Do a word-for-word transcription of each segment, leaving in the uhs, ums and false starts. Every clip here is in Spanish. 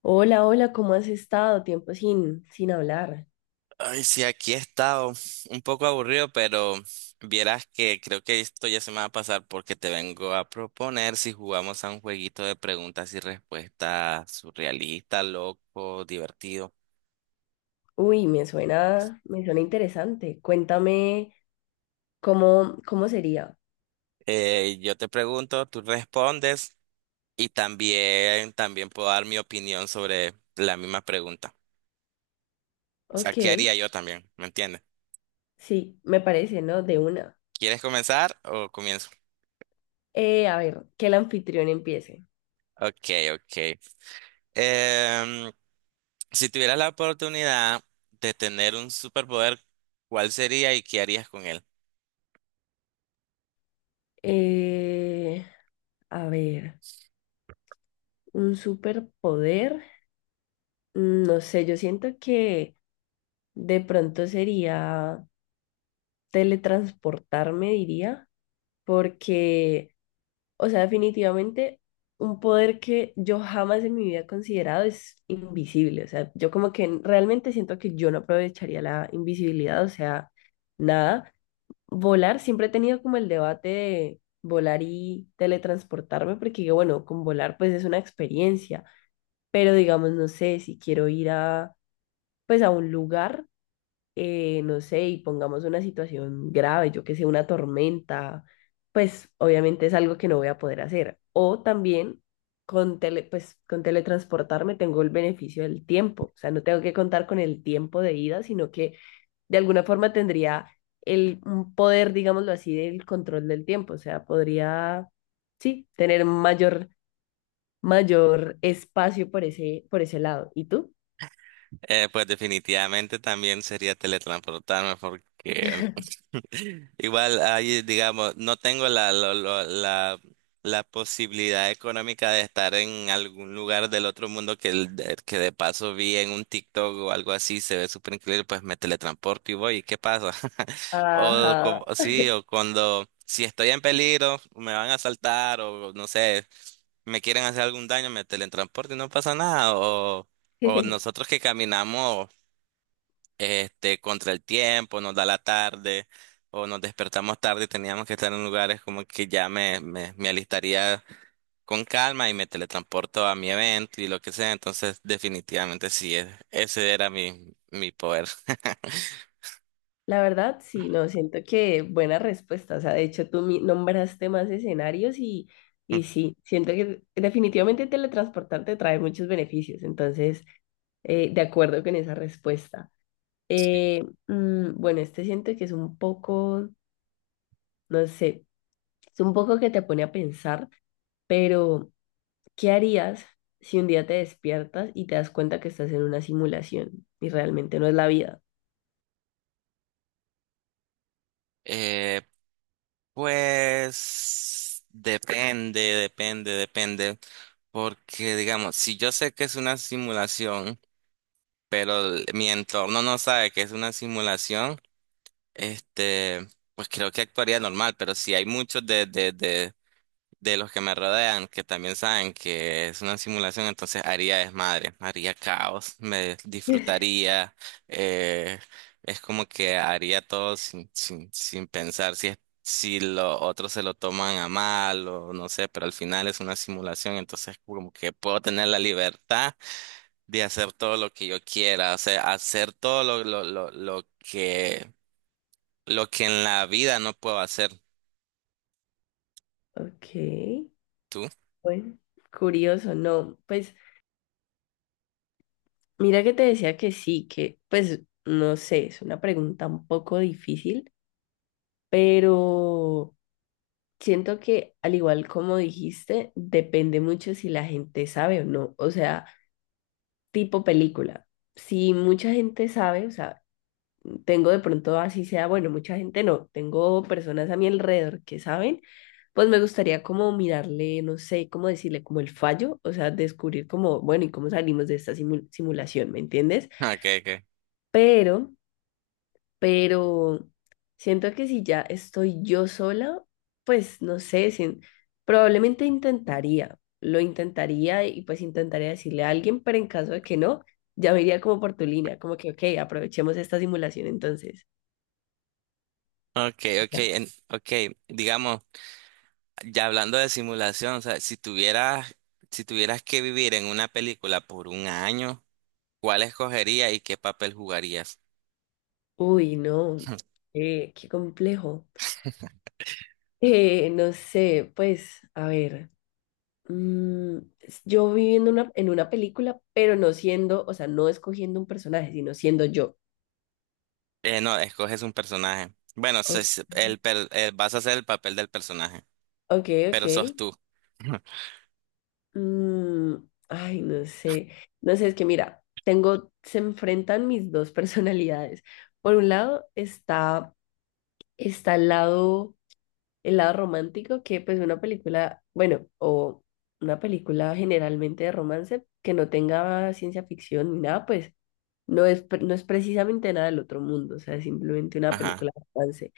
Hola, hola, ¿cómo has estado? Tiempo sin, sin hablar. Ay, sí, aquí he estado un poco aburrido, pero vieras que creo que esto ya se me va a pasar porque te vengo a proponer si jugamos a un jueguito de preguntas y respuestas surrealista, loco, divertido. Uy, me suena, me suena interesante. Cuéntame cómo, cómo sería. Eh, yo te pregunto, tú respondes y también, también puedo dar mi opinión sobre la misma pregunta. O sea, Ok, ¿qué haría yo también? ¿Me entiendes? sí, me parece, ¿no? De una. ¿Quieres comenzar o comienzo? Eh, a ver, que el anfitrión empiece. Ok, ok. Em, Si tuvieras la oportunidad de tener un superpoder, ¿cuál sería y qué harías con él? Eh, a ver, un superpoder. Mm, No sé, yo siento que de pronto sería teletransportarme, diría, porque o sea, definitivamente un poder que yo jamás en mi vida he considerado es invisible. O sea, yo como que realmente siento que yo no aprovecharía la invisibilidad, o sea, nada. Volar, siempre he tenido como el debate de volar y teletransportarme, porque digo, bueno, con volar pues es una experiencia, pero digamos, no sé, si quiero ir a pues a un lugar, eh, no sé, y pongamos una situación grave, yo que sé, una tormenta, pues obviamente es algo que no voy a poder hacer. O también con tele, pues con teletransportarme tengo el beneficio del tiempo, o sea, no tengo que contar con el tiempo de ida, sino que de alguna forma tendría el un poder, digámoslo así, del control del tiempo, o sea, podría, sí, tener mayor mayor espacio por ese por ese lado. ¿Y tú? Eh, pues definitivamente también sería teletransportarme porque igual ahí, digamos, no tengo la, lo- lo- la, la posibilidad económica de estar en algún lugar del otro mundo que, el- de- que de paso vi en un TikTok o algo así, se ve súper increíble, pues me teletransporto y voy, ¿y qué pasa? O, como- Ajá. sí, o cuando, si estoy en peligro, me van a asaltar o no sé. Me quieren hacer algún daño, me teletransporto y no pasa nada. O, o nosotros que caminamos este, contra el tiempo, nos da la tarde, o nos despertamos tarde y teníamos que estar en lugares como que ya me, me, me alistaría con calma y me teletransporto a mi evento y lo que sea. Entonces, definitivamente sí, e- ese era mi, mi poder. La verdad, sí, no, siento que buena respuesta. O sea, de hecho, tú mi- nombraste más escenarios y, y sí, siento que definitivamente teletransportarte trae muchos beneficios. Entonces, eh, de acuerdo con esa respuesta. Eh, mm, bueno, este siento que es un poco, no sé, es un poco que te pone a pensar, pero ¿qué harías si un día te despiertas y te das cuenta que estás en una simulación y realmente no es la vida? Eh, Pues depende, depende, depende. Porque, digamos, si yo sé que es una simulación, pero el- mi entorno no sabe que es una simulación, este, pues creo que actuaría normal. Pero si hay muchos de los que me rodean, que también saben que es una simulación, entonces haría desmadre, haría caos, me disfrutaría, eh, es como que haría todo sin, sin, sin pensar si es, si los otros se lo toman a mal o no sé, pero al final es una simulación, entonces como que puedo tener la libertad de hacer todo lo que yo quiera, o sea, hacer todo lo, lo, lo, lo que, lo que en la vida no puedo hacer. Ok, ¿Tú? bueno, curioso, no, pues. Mira que te decía que sí, que pues no sé, es una pregunta un poco difícil, pero siento que al igual como dijiste, depende mucho si la gente sabe o no, o sea, tipo película. Si mucha gente sabe, o sea, tengo de pronto así sea, bueno, mucha gente no, tengo personas a mi alrededor que saben, pues me gustaría como mirarle, no sé, cómo decirle como el fallo, o sea, descubrir como, bueno, y cómo salimos de esta simu- simulación, ¿me entiendes? Ok, ok. Pero pero siento que si ya estoy yo sola, pues no sé, sin- probablemente intentaría, lo intentaría y pues intentaría decirle a alguien, pero en caso de que no, ya me iría como por tu línea, como que, ok, aprovechemos esta simulación entonces. Okay, Ya. okay, en- okay, digamos, ya hablando de simulación, o sea, si tuvieras, si tuvieras que vivir en una película por un año, ¿cuál escogerías y qué papel jugarías? Uy, no, eh, qué complejo. Eh, no sé, pues, a ver. mm, s- yo viviendo una, en una película, pero no siendo, o sea, no escogiendo un personaje, sino siendo yo. Eh, no, escoges un personaje. Bueno, se- O- se- el, per- eh, vas a hacer el papel del personaje, Ok, ok. pero sos tú. Mm, ay, no sé. No sé, es que mira, tengo, se enfrentan mis dos personalidades. Por un lado está, está el lado, el lado romántico, que pues una película, bueno, o una película generalmente de romance que no tenga ciencia ficción ni nada, pues no es, pre- no es precisamente nada del otro mundo, o sea, es simplemente una Ajá, película de romance.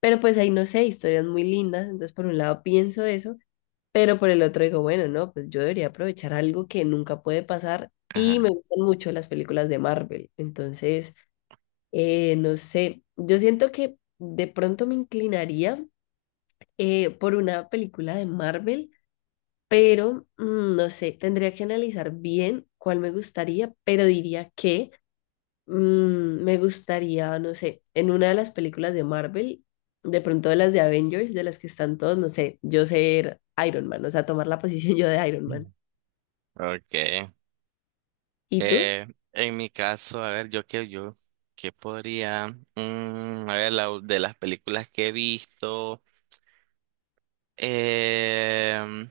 Pero pues ahí no sé, historias muy lindas. Entonces, por un lado pienso eso. Pero por el otro digo, bueno, no, pues yo debería aprovechar algo que nunca puede pasar y me ajá. gustan mucho las películas de Marvel. Entonces, eh, no sé, yo siento que de pronto me inclinaría, eh, por una película de Marvel, pero mm, no sé, tendría que analizar bien cuál me gustaría, pero diría que, mm, me gustaría, no sé, en una de las películas de Marvel. De pronto de las de Avengers, de las que están todos, no sé, yo ser Iron Man, o sea, tomar la posición yo de Iron Man. Mm. Okay. ¿Y tú? Eh, en mi caso, a ver, yo qué, yo, qué podría, Mm, a ver, la- de las películas que he visto. Eh,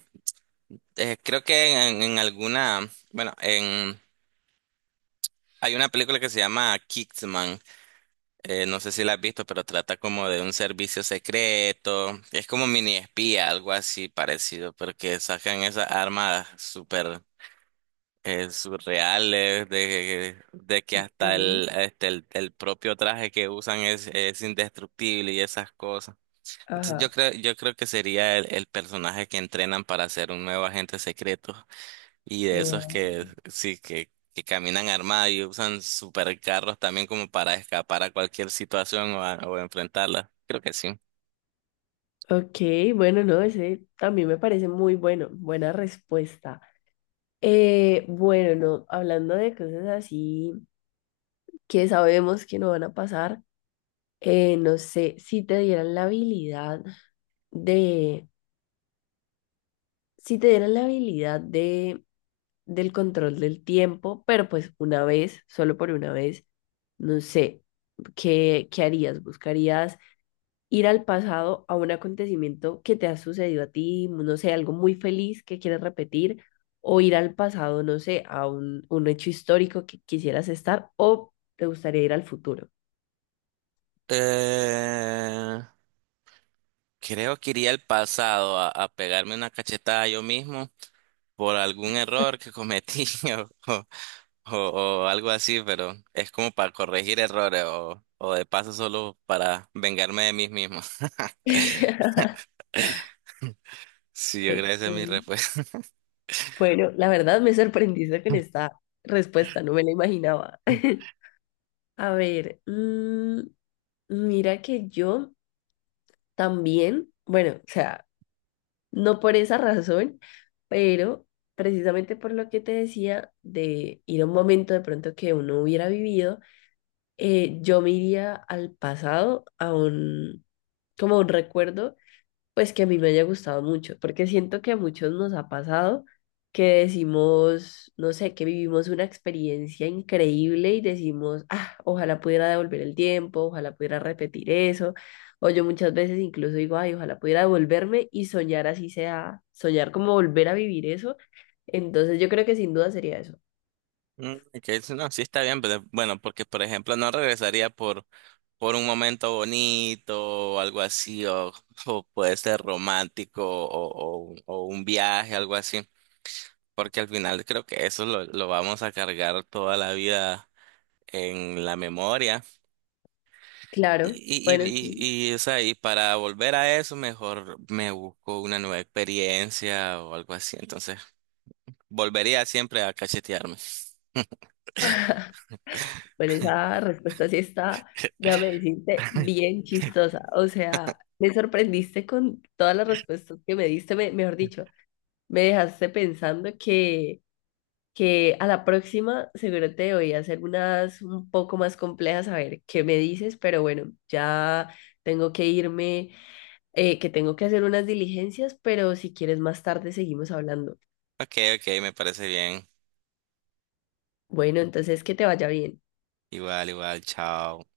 Eh, creo que en, en alguna, bueno, en, hay una película que se llama Kingsman, eh, no sé si la has visto, pero trata como de un servicio secreto, es como mini espía, algo así parecido, porque sacan esas armas súper eh, surreales, de, de que hasta Ok, el, este, el, el propio traje que usan es, es indestructible y esas cosas. Entonces yo ajá. creo, yo creo que sería el, el personaje que entrenan para ser un nuevo agente secreto. Y de esos Guau. que sí, que, que caminan armados y usan supercarros también como para escapar a cualquier situación o, a- o enfrentarla. Creo que sí. Ok, bueno, no, ese también me parece muy bueno, buena respuesta. Eh, bueno, no, hablando de cosas así que sabemos que no van a pasar, eh, no sé, si te dieran la habilidad de, si te dieran la habilidad de, del control del tiempo, pero pues una vez, solo por una vez, no sé, ¿qué, qué harías? ¿Buscarías ir al pasado a un acontecimiento que te ha sucedido a ti, no sé, algo muy feliz que quieres repetir, o ir al pasado, no sé, a un, un hecho histórico que quisieras estar, o te gustaría ir al futuro? Eh, Creo que iría al pasado a, a pegarme una cachetada yo mismo por algún error que cometí o, o, o o algo así, pero es como para corregir errores o, o de paso solo para vengarme de mí mismo. Sí, yo creo que esa es mi Ok. respuesta. Bueno, la verdad me sorprendiste con esta respuesta, no me la imaginaba. A ver, mm, mira que yo también, bueno, o sea, no por esa razón, pero precisamente por lo que te decía de ir a un momento de pronto que uno hubiera vivido, eh, yo me iría al pasado, a un, como a un recuerdo pues que a mí me haya gustado mucho, porque siento que a muchos nos ha pasado que decimos, no sé, que vivimos una experiencia increíble y decimos, ah, ojalá pudiera devolver el tiempo, ojalá pudiera repetir eso, o yo muchas veces incluso digo, ay, ojalá pudiera devolverme y soñar así sea, soñar como volver a vivir eso, entonces yo creo que sin duda sería eso. Mm, que eso no, sí está bien, pero bueno, porque por ejemplo no regresaría por, por un momento bonito o algo así, o, o puede ser romántico o, o, o un viaje, algo así, porque al final creo que eso lo, lo vamos a cargar toda la vida en la memoria. Claro, Y, y, bueno, sí. y, y, y, o sea, y para volver a eso, mejor me busco una nueva experiencia o algo así, entonces volvería siempre a cachetearme. Bueno, esa respuesta sí está, déjame decirte, bien chistosa. O sea, me sorprendiste con todas las respuestas que me diste, me- mejor dicho, me dejaste pensando que, que a la próxima seguro te voy a hacer unas un poco más complejas, a ver qué me dices, pero bueno, ya tengo que irme, eh, que tengo que hacer unas diligencias, pero si quieres más tarde seguimos hablando. Ok, ok, me parece bien. Bueno, entonces que te vaya bien. Igual, igual, chao.